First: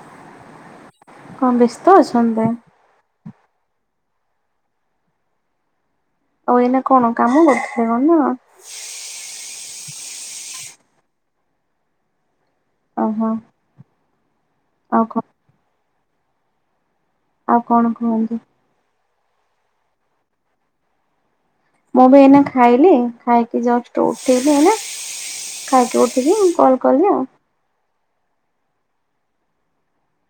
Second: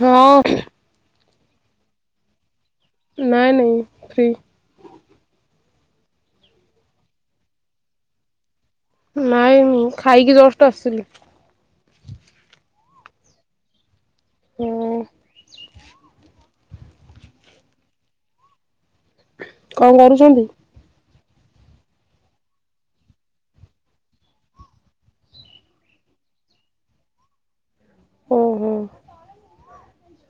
ହଁ ଅଁ। କଣ ବ୍ୟସ୍ତ ଅଛନ୍ତି? ନାଇଁ ନାଇଁ ଫ୍ରି। ଆଉ ଏଇନା କଣ କାମ କରୁଥିଲେ [unintelligible] ନା। ନାଇଁ, ମୁଁ ଖାଇକି ଜଷ୍ଟ ଆସିଲି। ଓହୋ। ହୁଁ ଆଉ କଣ? ଆଉ କଣ କୁହନ୍ତୁ? କଣ କରୁଛନ୍ତି? ମୁଁ ବି ଏଇନା ଖାଇଲି, ଖାଇକି ଜଷ୍ଟ ଉଠେଇଲି ହେଲା। ଖାଇକି ଉଠିକି, ମୁ କଲ କଲି ଆଉ। ଏ ହେ।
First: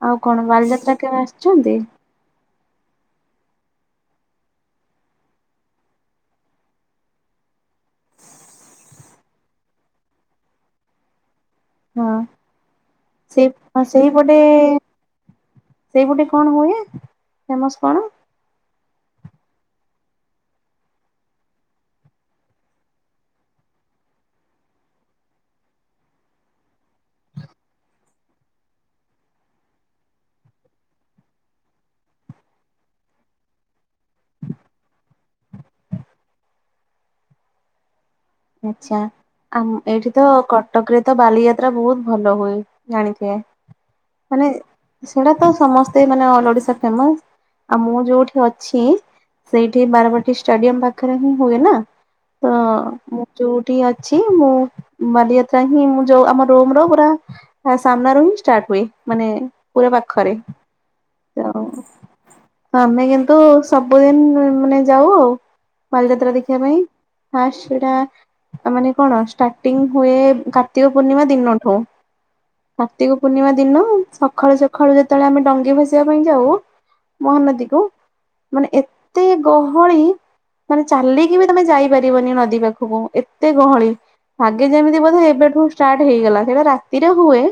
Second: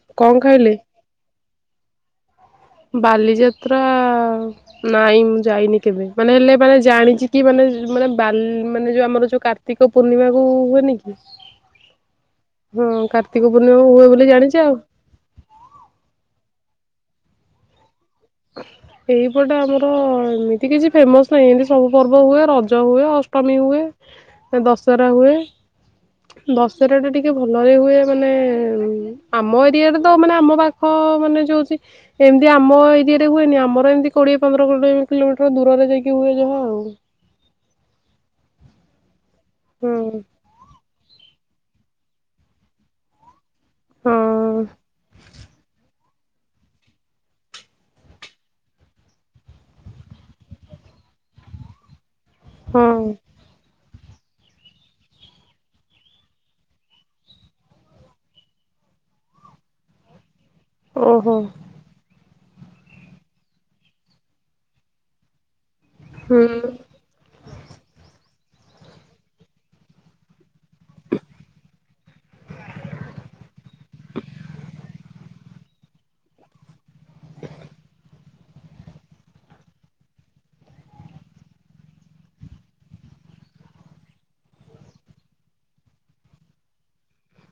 ଆଉ କଣ? ବାଲିଯାତ୍ରା କେବେ ଆସିଛନ୍ତି? ବାଲିଯାତ୍ରା ନାଇଁ ମୁଁ ଯାଇନି କେବେ, ମାନେ ହେଲେ ମାନେ ଜାଣିଛି କି ମାନେ ମାନେ ବା ମାନେ ଯୋଉ ଆମର ଯୋଉ କାର କାର୍ତ୍ତିକ ପୂର୍ଣ୍ଣିମା କୁ ହୁଏନି କି? ହଁ ହଁ। ସେଇ କାର୍ତିକ ପୂର୍ଣ୍ଣିମା ହୁଏ ବୋଲି ସେଇପଟେ ଜାଣିଛିେ ଆଉ ସେଇପଟେ କଣ ହୁଏ ଫେମସ୍ କଣ [inaudible] ଏଇପଟେ ଆମର ଏମିତି କିଛି ଫେମସ ନାହିଁ ଏମିତି ସବୁ ପର୍ବ ହୁଏ ରଜ ହୁଏ ଅଷ୍ଟମୀ ହୁଏ। ଦଶରା ହୁଏ, ଦଶରା ଟା ଟିକେ ଭଲରେ ହୁଏ, ମାନେ ଉଁ ଆମ ଏରିଆରେ ତ, ମାନେ ଆମ ପାଖ, ମାନେ ଯଉଛି ଏମିତି ଆମ ଏ ଇଏରେ ହୁଏନି, ଆମର ଏମିତି କୋଡିଏ ପନ୍ଦର କିଲୋମିଟର ଦୂରରେ ଯାଇକି ହୁଏ ଯାହା ଆଉ। ଆଛା, ଆ ଏଇଠି ହୁଁ ତ କଟକରେ ତ ବାଲିଆ ଯାତ୍ରା ବହୁତ ଭଲ ହୁଏ, ଜାଣିଥିବେ, ମାନେ ହଁ ସେଟା ତ ସମସ୍ତ ଏତେ ମାନେ ଅଲ ଓଡ଼ିଶା ଫେମସ। ଆଉ ମୁଁ ଯୋଉଠି ଅଛି, ସେଇଠି ବାରବାଟୀ ଷ୍ଟାଡିୟମ ପାଖରେ ହିଁ ହୁଏ ନା। ତ ହଁ ମୁଁ ଯୋଉଠି ଅଛି ମୁଁ, ବାଲିଯାତ୍ରା ହିଁ ମୁଁ ଯୋଉ ଆମ ରୁମ ରୁ ପୁରା ସାମ୍ନାରୁ ହିଁ ଷ୍ଟାର୍ଟ ହୁଏ, ମାନେ ପୁରା ପାଖରେ। ଓହୋ। ହଉ, ଆମେ କିନ୍ତୁ ସବୁଦିନ ମାନେ ଯାଉ ଆଉ ବାଲିଯାତ୍ରା ହୁଁ ଦେଖିବା ପାଇଁ, ଫାଷ୍ଟ ଟା ମାନେ କଣ ଷ୍ଟାର୍ଟିଂ ହୁଏ କା ତିକ ପୂର୍ଣିମା ଦିନଠୁ। କାର୍ତ୍ତିକ ପୂର୍ଣ୍ଣିମା ଦିନ, ସକାଳୁ ସକାଳୁ ଯେତେବେଳେ ଆମେ ଡଙ୍ଗେ ଭସ [unintelligible] ପାଇଁ ଯାଉ ମହାନଦୀ କୁ ମାନେ ଏତେ ଗହଳି, ମାନେ ଚାଲିକି ବି ତମେ ଯାଇପାରିବନି ନଦୀ ପାଖକୁ। ଏତେ ଗହଳି, ଲାଗେ ଯେମିତି ବୋଧେ ଏବେଠୁ ଷ୍ଟାର୍ଟ ହେଇଗଲା, ସେଇଟା ରାତିରେ ହୁଏ।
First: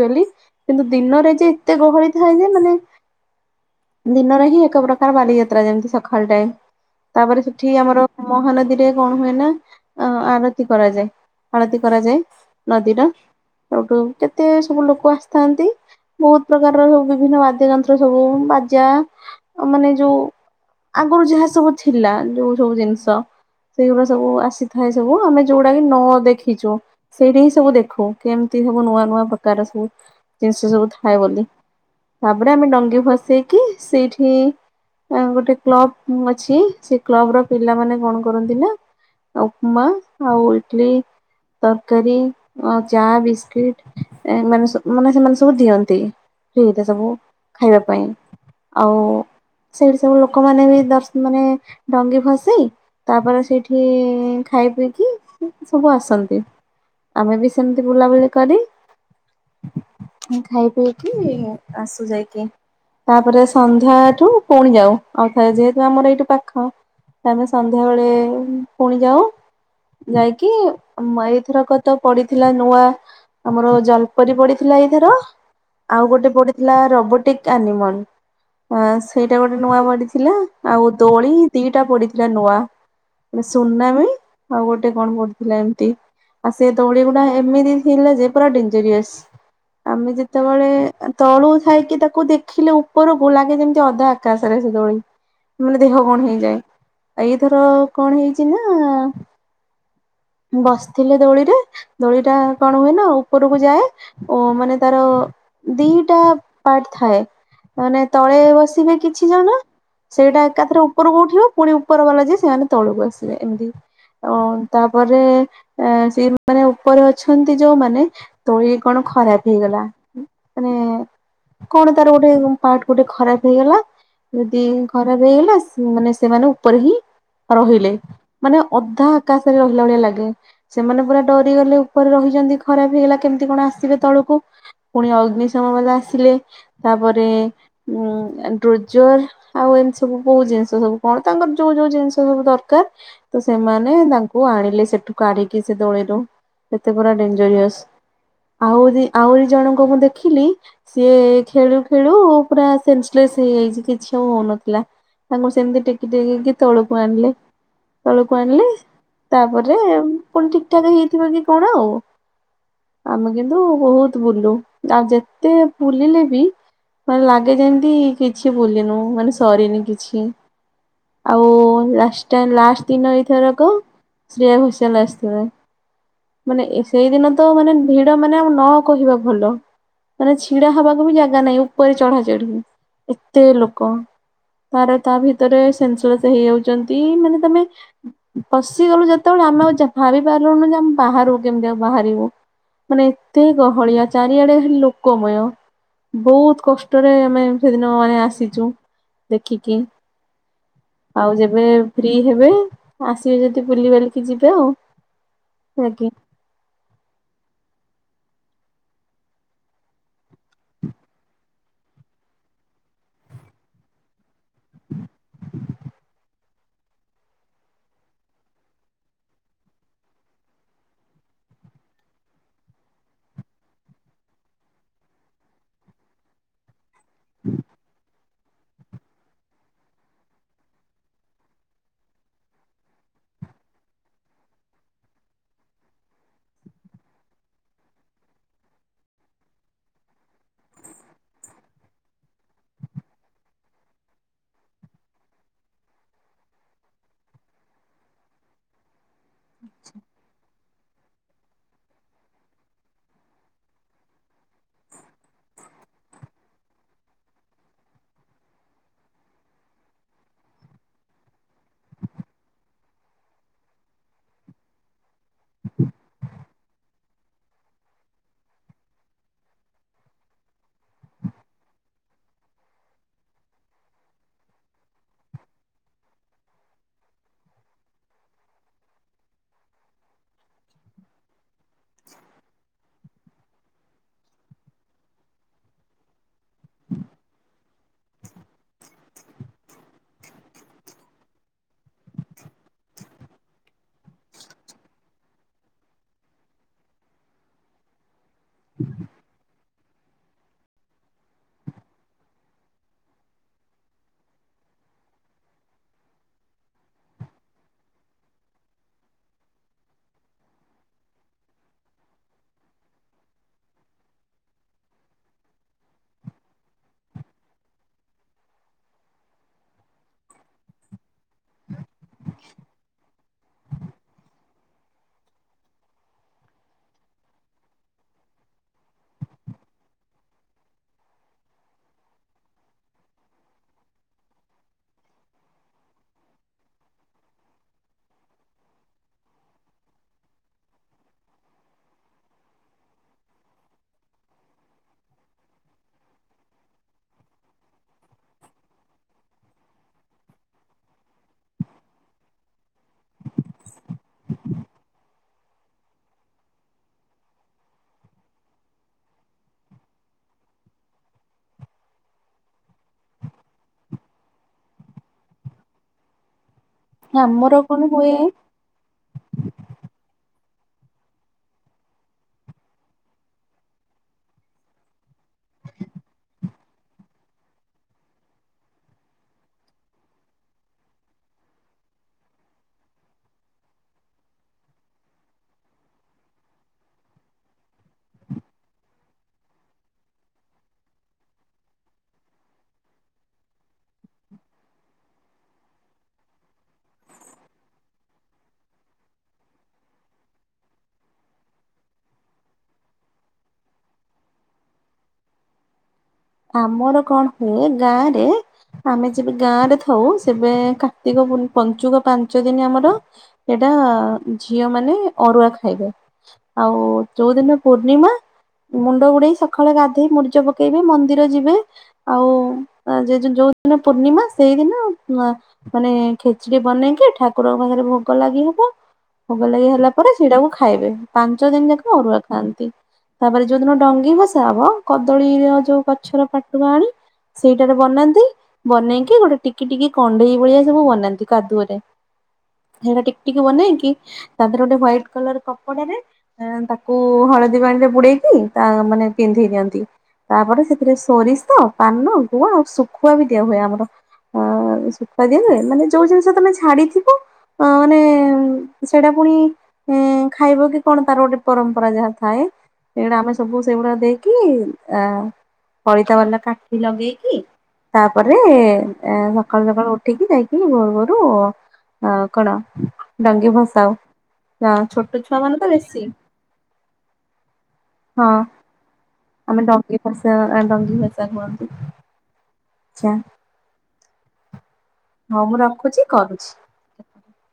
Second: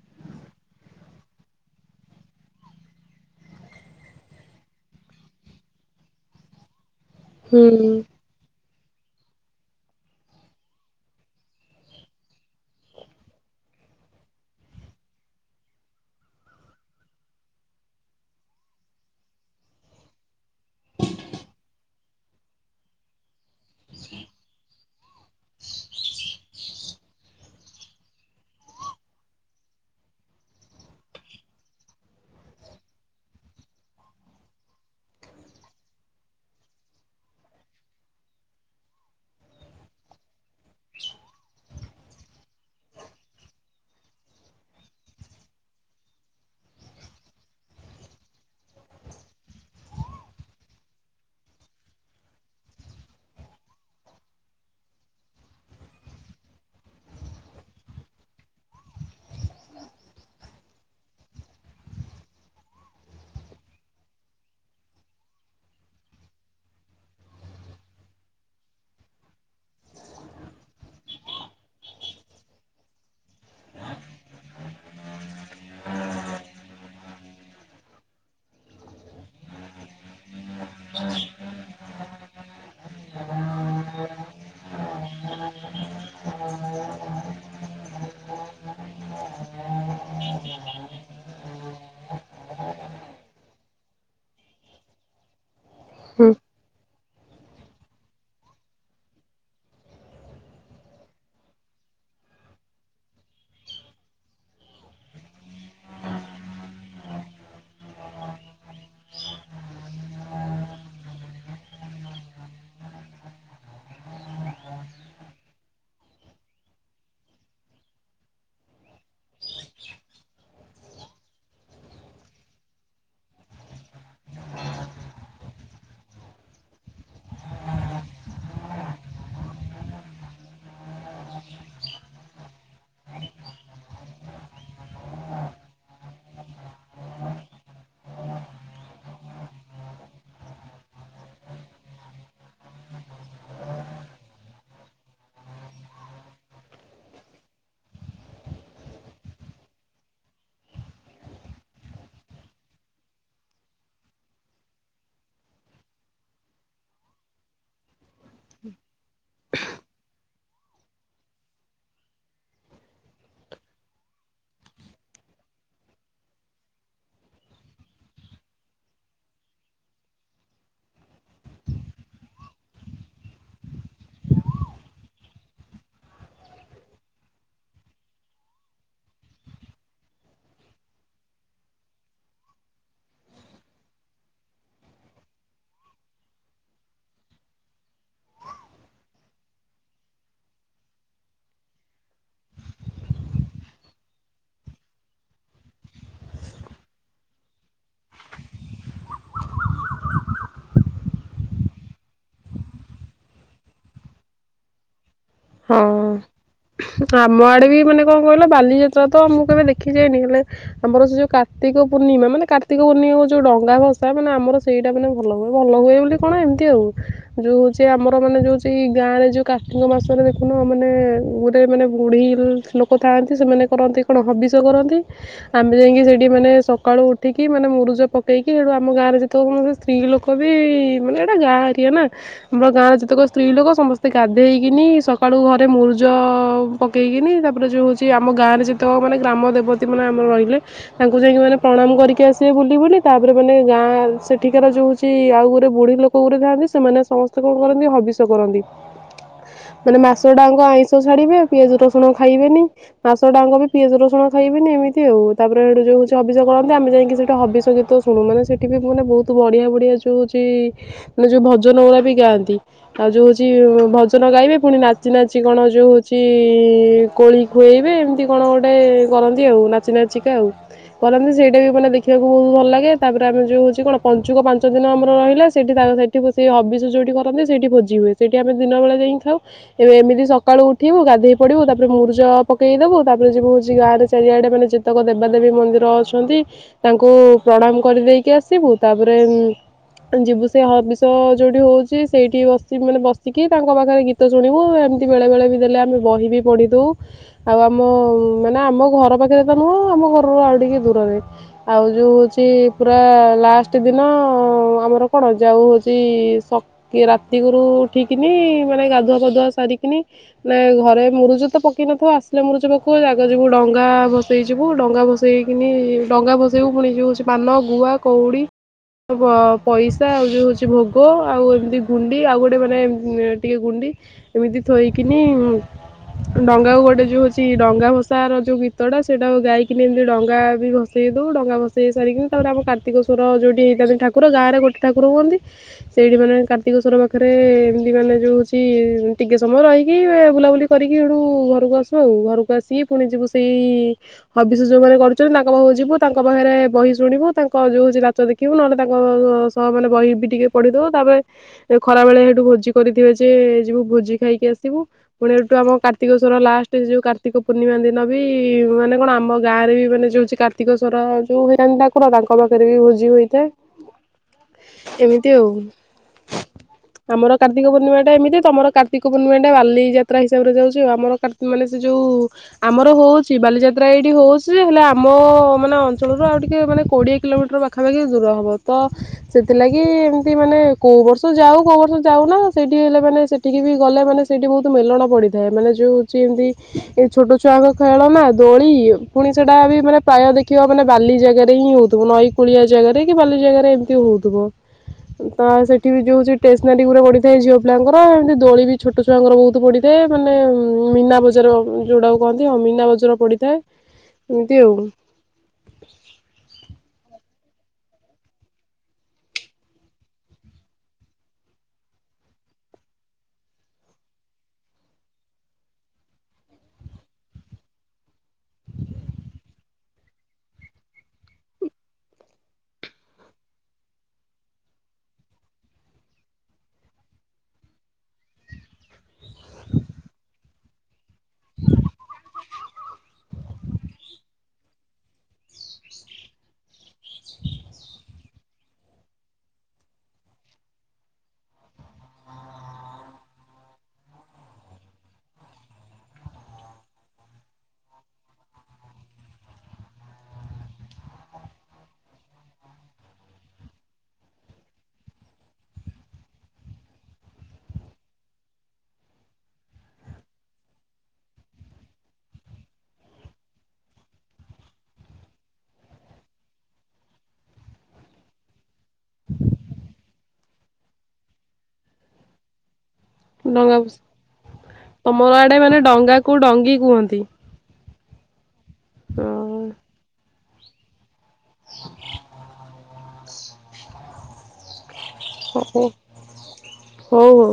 ଡେଲି କିନ୍ତୁ ଦିନରେ ଯେ ଏତେ ଗହଳି ଥାଏ ଯେ ମାନେ ଦିନରେ ହିଁ ଏକ ପ୍ରକାର ବାଲିଯାତ୍ରା ଯେମିତି ସଖାଳ ଟାଇମ୍ ତାପରେ ହୁଁ ସେଠି ଆମର ମହାନଦୀରେ କଣ ହୁଏ ନା ଅ ଆରତି କରାଯାଏ ଆଳତି କରାଯାଏ ନଦୀର ସେଉଠୁ କେତେ ସବୁ ଲୋକ ଆସିଥାନ୍ତି। ବହୁତ ପ୍ରକାରର ସବୁ ବିଭିନ୍ନ ବାଦ୍ୟ ଯନ୍ତ୍ର ସବୁ ବାଜା ଆଉ ମାନେ ଯୋଉ ଆଗରୁ ଯାହା ସବୁ ଥିଲା ଯୋଉ ସବୁ ଜିନିଷ ସେଇଗୁରା ସବୁ ଆସି ଥାଏ ସବୁ ଆମେ ଯୋଉଡା କି ନ ଦେଖିଚୁ। ସେଇଠି ହିଁ ସବୁ ଦେଖୁ କେମିତି ସବୁ ନୂଆ ନୂଆ ପ୍ରକାର ସବୁ ଜିନିଷ ସବୁ ଥାଏ ବୋଲି। ତାପରେ ଆମେ ଡଙ୍ଗି ଭସେଇକି ସେଇଠି ଆଁ ଗୋଟେ କ୍ଲବ ଅଛି ସେ କ୍ଲବ ର ପିଲାମାନେ କଣ କରନ୍ତି ନା ଉପମା ଆଉ ଇଟଲି ତରକାରୀ ଅ ଚା ବିସ୍କିଟ ଏଁ ମାନେ ସ ମାନେ ସେମାନେ ସବୁ ଦିଅନ୍ତି ଫ୍ରି ରେ ସବୁ। ଖାଇବା ପାଇଁ ଆଉ ସେଇଠି ସବୁ ଲୋକମାନେ ବି ଦର୍ଶ ମାନେ ଡଙ୍ଗି ଭସେଇ ତାପରେ ସେଇଠି ଉଁ ଖାଇ ପିଇକି ସବୁ ଆସନ୍ତି। ଆମେ ବି ସେମିତି ବୁଲାବୁଲି କରି ପୁଣି ଖାଇ ପିଇକି ଆସୁ ଯାଇକି। ତାପରେ ସନ୍ଧ୍ୟାଠୁ ପୁଣି ଯାଉ ଆଉ ଥରେ ଯେହେତୁ ଆମର ଏଇଠୁ ପାଖ ତାପରେ ସନ୍ଧ୍ୟାବେଳେ ପୁଣି ଯାଉ ଯାଇକି ଆମ ଏଇଥରକ ତ ପଡିଥିଲା ନୂଆ ଆମର ଜଲପରି ପଡିଥିଲା ଏଇଥର ଆଉ ଗୋଟେ ପଡିଥିଲା ରୋବୋଟିକ ଆନିମଲ୍ ଅ ସେଇଟା ଗୋଟେ ନୂଆ ପଡିଥିଲା ଆଉ ଦୋଳି ଦିଟା ପଡିଥିଲା ନୂଆ। ଗୋଟେ ସୁନାମୀ ଆଉ ଗୋଟେ କଣ ପଡିଥିଲା ଏମତି। ଆଉ ସେ ଦୋଳି ଗୁଡା ଏମିତି ଥିଲା ଯେ ପୁରା ଡେଞ୍ଜରିଅସ। ଆମେ ଯେତେବେଳେ ଅ ତଳୁ ଥାଇକି ତାକୁ ଦେଖିଲେ ଉପରକୁ ଲାଗେ ଯେମତି ଅଧା କାଶରେ ସେ ଦୋଳି ମାନେ ଦେହ କଣ ହୁଁ ହେଇଯାଏ ଆଉ ଏଇଥର କଣ ହେଇ ଚି ନା ବସିଥିଲେ ଦୋଳିରେ ଦୋଳିଟା କଣ ହୁଏ ନା ଉପରକୁ ଯାଏ। ଓ ମାନେ ତାର ଦିଟା ପାର୍ଟ ଥାଏ ମାନେ ତଳେ ବସ ଥିବେ କିଛି ଜଣ ସେଇଟା ଏକାଥରେ ଉପରକୁ ଉଠିବ ପୁଣି ଉପର ବାଲା ଯାଇ ସେମାନେ ତଳକୁ ଆସି ବେ ଏମିତି। ଅ ତାପରେ ଏ ସେଇମାନେ ଉପରେ ଅଛନ୍ତି ଯୋଉମାନେ ଦୋଳି କଣ ଖରାପ ହେଇଗଲା ମାନେ କଣ ତାର ଗୋଟେ ପାର୍ଟ ଗୋଟେ ଖରାପ ହେଇଗଲା ଯଦି ଖରାପ ହେଇଗଲା ଶ୍ ମାନେ ସେମାନେ ଉପରେ ହିଁ ରହିଲେ। ମାନେ ଅଧା ଆକାଶରେ ରହିଲା ଭଳିଆ ଲାଗେ। ସେମାନେ ପୁରା ଡରିଗଲେ ଉପରେ ରହିଛନ୍ତି ଖରାପ ହେଇଗଲା କେମତି କଣ ଆସିବେ ତଳକୁ ପୁଣି ଅଗ୍ନିଶମବାଲା ଆସିଲେ ତାପରେ ଉଁ ଡ୍ରୋଜର ଆଉ ଏମିତି ସବୁ ବୋହୁତ୍ ଜିନିଷ ସବୁ କଣ ତାଙ୍କର ଯୋଉ ଯୋଉ ଜିନିଷ ସବୁ ଦରକାର ତ ସେମାନେ ତାଙ୍କୁ ଆଣିଲେ ସେଠୁ କାଢିକି ସେ ଦୋଳିରୁ। ଏତେ ପୁରା ଡେଞ୍ଜରିଅସ ଆହୁରି ଆହୁରି ଜଣଙ୍କୁ ମୁଁ ଦେଖିଲି ସିଏ ଖେଳୁ ଖେଳୁ ପୁରା ସେନ୍ସଲେସ ହେଇଯାଇଛି କିଛି ଆଉ ହଉନଥିଲା। ତାଙ୍କୁ ସେମିତି ଟେକି ଟେକିକି ତଳକୁ ଆଣିଲେ। ତଳକୁ ଆଣିଲେ ତାପରେ ପୁଣି ଠିକ୍ ଠାକ୍ ହେଇଥିବ କି କଣ ଆଉ। ଆମେ କିନ୍ତୁ ବହୁତ ବୁଲୁ ଆଉ ଯେତେ ବୁଲିଲେ ବି ମାନେ ଲାଗେ ଯେମତି କିଛି ବୁଲିନୁ ମାନେ ସରିନି କିଛି। ଆଉ ଲାଷ୍ଟ ଲାଷ୍ଟ ଦିନ ଏଇଥରକ ଶ୍ରେୟା ଘୋଷାଲ୍ ଆସିଥିଲେ। ମାନେ ଏ ସେଇଦିନ ତ ମାନେ ଭିଡ ମାନେ ଆଉ ନ କହିବା ଭଲ। ମାନେ ଛିଡା ହବାକୁ ବି ଜାଗା ନାହିଁ ଉପରେ ଚଢାଚଢି ଏତେ ଲୋକ। ତାପରେ ତା ଭିତରେ ସେନ୍ସଲେସ ହେଇଯାଉଛନ୍ତି ମାନେ ତମେ ପଶିଗଲୁ ଯେତେବେଳେ ଆମେ ଆଉ ଯା ଭାବି ପାରିଲୁନୁ ଯେ ଆମେ ବାହାରକୁ କେମିତି ଆଉ ବାହାରିବୁ। ମାନେ ଏତେ ଗହଳିଆ ଚାରିଆଡେ ଖାଲି ଲୋକମୟ। ବହୁତ କଷ୍ଟରେ ଆମେ ସେଦିନ ମାନେ ଆସିଛୁ ଦେଖିକି। ଆଉ ଯେବେ ଫ୍ରି ହେବେ ଆସିବେ ଯଦି ବୁଲି ବାଲିକି ଯିବେ ଆଉ। ହଁ। ହେଲା କି। ଆମ ଆଡେ ବି ମାନେ କଣ କହିଲ ବାଲିଯାତ୍ରା ତ ମୁଁ କେବେ ଦେଖିଯାଇନି ହେଲେ। ଆମର ସେ ଯୋଉ କାର୍ତ୍ତିକ ପୂର୍ଣ୍ଣିମା ମାନେ କାର୍ତିକ ପୂର୍ଣିମାକୁ ଯୋଉ ଡଙ୍ଗା ଭସା ମାନେ ଆମର ସେଇଟା ମାନେ ଭଲ ହୁଏ ଭଲ ହୁଏ ବୋଲି କଣ ଏମିତି ଆଉ। ଯୋଉ ହଉଛି ଆମର ମାନେ ଯୋଉ ହ ଗାଁରେ ଯୋଉ କାର୍ତ୍ତିକ ମାସରେ ଦେ କଣ ମାନେ ଗୁରେ ମାନେ ବୁଢ଼ୀ ଲୋକ ଥାଆନ୍ତି ସେମାନେ କରନ୍ତି କଣ ହବିଷ କରନ୍ତି। ଆମେ ଯାଇକି ସେଇଠି ମାନେ ସକାଳୁ ଉଠିକି ମାନେ ମୁରୁଜ ପ ଦେଇକି ସେଠୁ ଆମ ଗାଁରେ ଯେତେ କୌଣସି ସ୍ତ୍ରୀ ଲୋକ ବି ମାନେ ଏଇଟା ଗାଁ ଏରିଆ ନା। ଆମର ଗାଁରେ ଯେତେକ ସ୍ତ୍ରୀ ଲୋକ ସମସ୍ତେ ଗାଧେଇକିନି ସକ୍ ସକାଳୁ ଘରେ ମୁରୁଜ ପକେଇକିନି ତାପରେ ଯୋଉ ହଉଛି ଆମ ଗାଁରେ ଯେତକ ମାନେ ଗ୍ରାମ ଦେବ ତୀ ମାନେ ଆମର ରହିଲେ। ତାଙ୍କୁ ଯାଇକି ମାନେ ପ୍ରଣାମ କରିକି ଆସିବେ ବୁଲି ବୁଲି ତାପରେ ମାନେ ଗାଁ ସେଠିକାର ଯୋଉ ହଉଛି ଆଉ ଗୋରେ ବୁଢୀ ଲୋକ। କ ଗୁରେ ଥାଆନ୍ତି ସେମାନେ ସମସ୍ତେ କଣ କରନ୍ତି ହବିଷ କରନ୍ତି। ମାନେ ମାସଟାଙ୍କ ଆଇଁଷ ଛାଡିବେ ପିଆଜ ରସୁଣ ଖାଇବେନି ମାସଟାଙ୍କ ବି ପିଆଜ ରସୁଣ ଖାଇବେନି ଏମତି ଆଉ ତାପରେ ହେଡୁ ଯୋଉ। ସେ ହବିଷ କରନ୍ତି ଆମେ ଯାଇକି ସେଠି ହବିଷ ଗୀତ ଶୁଣୁ ମାନେ ସେଇଠି ବି ମାନେ ବହୁତ୍ ବଢିଆ ବଢ଼ିଆ ଯୋଉ ହଉଛି। ମାନେ ଯୋଉ ଭଜନ ଗୁଡା ବି ଗାଆନ୍ତି ଆଉ ଯୋଉ ହଉଛି ଭଜନ ଗାଇବେ। ପୁଣି ନାଚି ନାଚି କଣ ଯୋଉ ହଉଛି କୋଳି ଖୁଏଇବେ ଏମିତି କଣ ଗୋଟେ କରନ୍ତି ଆଉ ନାଚି ନାଚି। ଚିକା ଆଉ। କରନ୍ତି ସେଇଟା ବି ମାନେ ଦେଖିବାକୁ ବହୁତ ଭଲ ଲାଗେ ତାପରେ ଆମେ ଯୋଉ ହଉଛି କଣ ପଞ୍ଚୁକ ପାଞ୍ଚ ଦିନ ଆମର ରହିଲା ସେଠି ତାଙ୍କ ସାଙ୍ଗେ। ସେଠି ହବିଷ ଯଉଠି କରନ୍ତି ସେଠି ଭୋଜି ହୁଏ ସେଠି ଆମେ ଦିନ ବେଳେ ଯାଇକି ଖାଉ। ଏବେ ଏମିତି ସକାଳୁ ଉଠିବୁ ଗାଧେଇ ପଡିବୁ ତାପରେ ମୁରୁଜ ପକେଇଦବୁ ତାପରେ ଯିବୁ ହଉଛି ଗାଁରେ ଚାରିଆଡେ ମାନେ ଯେ ତକ ଦେବାଦେବୀ ମନ୍ଦିର ଅଛନ୍ତି ତାଙ୍କୁ ପ୍ରଣାମ କରିଦେଇକି ଆସିବୁ ତାପରେ। ଯିବୁ ସେ ହବିଷ ଯୋଉଠି ହଉଛି ସେଇଠି ବସି ମାନେ ବସିକି ତାଙ୍କ ପାଖରେ ଗୀ ତ ଶୁଣିବୁ ଏମିତି ବେଳେବେଳେ ବି ଦେଲେ ଆମେ ବହି ବି ପଢିଦଉ। ଆଉ ଆମ ମାନେ ଆମ ଘର ପାଖରେ ତ ନୁହଁ ଆମ ଘରରୁ ଆଉ ଟିକେ ଦୂରରେ ଆଉ ଯୋଉ ହଉଛି ପୁରା ଲାଷ୍ଟ ଦିନ ଆମର କଣ ଯାଉ ହଉଛି କି ରାତି ଗୋରୁ ଉଠିକିନି ମାନେ ଗାଧୁଆ ପାଧୁଆ ସାରିକିନି ନାଇଁ ଘରେ ମୁରୁଜ ତ ପକେଇ ନଥିବ ଆସିଲେ ମୁରୁଜ ପକ ଜାଗ ଯିବୁ ଡଙ୍ଗା ବ ବଷେଇଯିବୁ ଡଙ୍ଗା ଭସେଇକିନି ଡଙ୍ଗା ଭସେଇବୁ ପୁଣି ଯିବୁ ସେ ପାନ ଗୁଆ କଉଡ଼ି ପଇସା ଆଉ ଯୋଉ ହଉଛି ଭୋଗ ଆଉ ଏମିତି ଗୁଣ୍ଡି ଆଉ ଗୋଟେ ମାନେ ଟିକେ ଗୁଣ୍ଡି ଏମିତି ଥୋଇକିନି ଡଙ୍ଗା ଗୋଟେ ଯୋଉ ହଉଛି ଡଙ୍ଗା ଭସା ର ଯୋଉ ଗୀତଟା ସେଇଟା ଗାଇକି ଏମିତି ଡଙ୍ଗା ବି ଭ ବସେଇଦଉ ଡଙ୍ଗା ଭସେଇ ସାରିକି ତାପରେ ଆମ କତ୍ତି ସ୍ୱର ଯୋଉଠି ହୋଇଥା ଠାକୁ ଗଁରେ ଗୋଟ ଠାକୁର ହୁଅନ୍ତି ସେଇଠି ମାନେ କାର୍ତ୍ତିକ ସ୍ୱର ପାଖରେ ଏମିତି ମାନେ ଯେଉ ହଉଛି ଟିକେ ସମୟ ରହିକି ବୁଲାବୁଲି କରିକି ସେଠୁ ଘରକୁ ଆସୁ ଆଉ ଘରକୁ ଆସିକି ପୁଣି ଯିବୁ ସେଇ ହବିଷ ଯୋଉମାନେ କରୁଛନ୍ତି ତାଙ୍କ ପାଖକୁ ଯିବୁ ତାଙ୍କ ଭରେ ବହି ଶୁଣିବୁ ତାଙ୍କ ଯୋଉ ହଉଛି ନାଚ ଦେ କିବୁ ନହେଲେ ତାଙ୍କ ସହ ମାନେ ବହି ବି ଟିକେ ପଢିଦଉ ତାପରେ ଖରା ବେଳେ ସେଠୁ ଭୋଜି କରିଥିବେ ଯେ ଯିବୁ ଭୋଜି ଖାଇକି ଆସିବୁ ପୁଣି ଏଠୁ ଆମ କାର୍ତ୍ତିକସ୍ୱର ଲାଷ୍ଟ ଯୋଉ କାର୍ତ୍ତିକ ପୂର୍ଣ୍ଣିମା ଦିନ ବି ମାନେ କଣ ଆମ ଗାଁରେ ବି ମାନେ ଯୋଉଛି କାର୍ତ୍ତିକ ସ୍ୱର ଯୋଉ ହେଇଥାନ୍ତି ଠାକୁର ତାଙ୍କ ପାଖରେ ବି ଭୋଜି ହୋଇଥାଏ। ହ ଏମିତି ଆଉ ଆମର କାର୍ତ୍ତିକ କଣ ପୂର୍ଣ୍ଣିମା ହୁଏ ଟା ଏମିତି ତମର କାର୍ତ୍ତିକ ପୂର୍ଣ୍ଣିମା ଟା ବାଲି ଯାତ୍ରା ହିସାବରେ ଯାଉଛି। ଆମର ମାନେ ସେ ଯୋଉ ଆମର ହଉଛି ବାଲିଯାତ୍ରା ଏଇଠି ହଉଛି ଯେ, ହେଲେ ଆମ ମାନେ ଅଞ୍ଚଳରୁ ଆଉ ଟିକେ ମାନେ କୋଡ଼ିଏ କିଲୋମିଟର ପା ପାଖାପାଖି ଦୂର ହବ ତ ସେଥିଲାଗି ଏମତି ମାନେ କୋଉ ବର୍ଷ ଯାଉ କୋଉ ବର୍ଷ ଯାଉନା। ସେଇଠି ହେଲେ ମାନେ ସେଠିକି ବି ଗଲେ ମାନେ ସେଇଠି ବହୁତ ମେଳଣ ପଡ଼ିଥାଏ। ମାନେ ଯୋଉ ହଉଛି ଏମିତି ଏ ଛୋଟ ଛୁଆଙ୍କ ଖେଳନା, ଦୋଳି ପୁଣି ସେଟା ବି ମାନେ ପ୍ରାୟ ଦେଖିବ ମାନେ ବାଲି ଜାଗାରେ ହିଁ ହଉଥିବ। ନଈ କୂଳିଆ ଜାଗାରେ କି ବାଲି ଜାଗାରେ ଏମିତି ହଉଥିବ। ତ ସେଠି ବି ଯୋଉ ଷ୍ଟେସନାରୀ ଗୁରା ପଡି଼ଥାଏ ଝିଅ ପିଲାଙ୍କର। ଏମତି ଦୋଳି ବି ଛୋଟ ଛୁଆଙ୍କର ବହୁତ ପଡ଼ିଥାଏ। ମାନେ ମୀନା ବଜାର ଯୋଉଟାକୁ କୁହନ୍ତି ହଁ ମୀନା ବଜାର ପଡ଼ିଥାଏ। ଏମିତି ଆଉ। ଆମର କଣ ହୁଏ ଗାଁରେ ଆମେ ଯେବେ ଗାଁ ରେ ଥାଉ, ସେବେ କାର୍ତ୍ତିକ ପଞ୍ଚୁକ ପାଞ୍ଚ ଦିନ ଆମର ସେଇଟା ଝିଅ ମାନେ ଅରୁଆ ଖାଇବେ। ଆଉ ଯୋଉ ଦିନ ପୂର୍ଣ୍ଣିମା ମୁଣ୍ଡ ବୁଡ଼େଇ ସକାଳେ ଗାଧେଇ ମୁରୁଜ ପକେଇବେ, ମନ୍ଦି ମନ୍ଦିର ଯିବେ ଆଉ ଯୋଉଦିନ ପୂର୍ଣ୍ଣିମା ସେଇଦିନ ମାନେ ଖେଚୁଡ଼ି ବନେଇକି ଠାକୁରଙ୍କ ପାଖରେ ଭୋଗ ଲାଗି ହବ। ଭୋଗ ଲାଗି ହେଲା ପରେ ସେଇଟାକୁ ଖାଇବେ। ପାଞ୍ଚ ଦିନ ଯାକ ଅରୁଆ ଖାଆନ୍ତି। ତାପରେ ଯୋଉଦିନ ଡଙ୍ଗି ଭସା ହବ, କଦଳୀର ଯୋଉ ଗଛର ପାଟୁଆ ଆଣି ସେଇଟାରେ ବନାନ୍ତି। ବନେଇକି ଗୋଟେ ଟିକି ଟିକି କଣ୍ଢେଇ ଭଳିଆ ସବୁ ବନାନ୍ତି କାଦୁଅରେ। ସେଇଟା ଟିକି ଟିକି ବନେଇକି ତା ଦେହରେ ଗୋଟେ ହ୍ଵାଇଟ କଲର କପଡ଼ା ରେ ତାକୁ ହଳଦୀ ପାଣିରେ ବୁଡ଼େଇ କି ତା ମାନେ ପିନ୍ଧେଇ ଦିଅନ୍ତି। ତାପରେ ସେ ସେରେ ସୋରିଷ, ପାନ, ଗୁଆ ଆଉ ଶୁଖୁଆ ବି ଦିଆ ହୁଏ ଆମର। ହ ଶୁଖୁଆ ଦିଆ ହୁଏ। ମାନେ ଯୋଉ ଜିନିଷ ତମେ ଛାଡି଼ଥିବ ଅ ମାନେ ସେଇଟା ପୁଣି ଉଁ ଖାଇବ କି କଣ ତାର ଗୋଟେ ପରମ୍ପରା ଯାହା ଥାଏ ସେଇ ଗୁଡ଼ା ଆମେ ସବୁ ସେଇ ଗୁଡ଼ା ଦେଇକି ଆ ପଳିତା ବାଲା କାଠି ଲଗେଇକି ତାପରେ ସକାଳୁ ସକାଳୁ ଉଠିକି ଯାଇକି ଭୋରୁ ଭୋରୁ ଅ କଣ? ଡଙ୍ଗି ଡଙ୍ଗା ଭସାଉ। ହଁ ଛୋଟ ତମର ଛୁଆ ମାନେ ଆଡ଼େ ତ ବେଶୀ। ଡଙ୍ଗାକୁ ଡଙ୍ଗି କୁହନ୍ତି ହଁ ହଁ ଆମେ ଡଙ୍ଗି ଭସା, ଡଙ୍ଗି ଭାସା କୁହନ୍ତି। ଆଚ୍ଛା। ହଉ ମୁଁ ରଖୁଛି କରୁଛି। ହଉ ହଉ।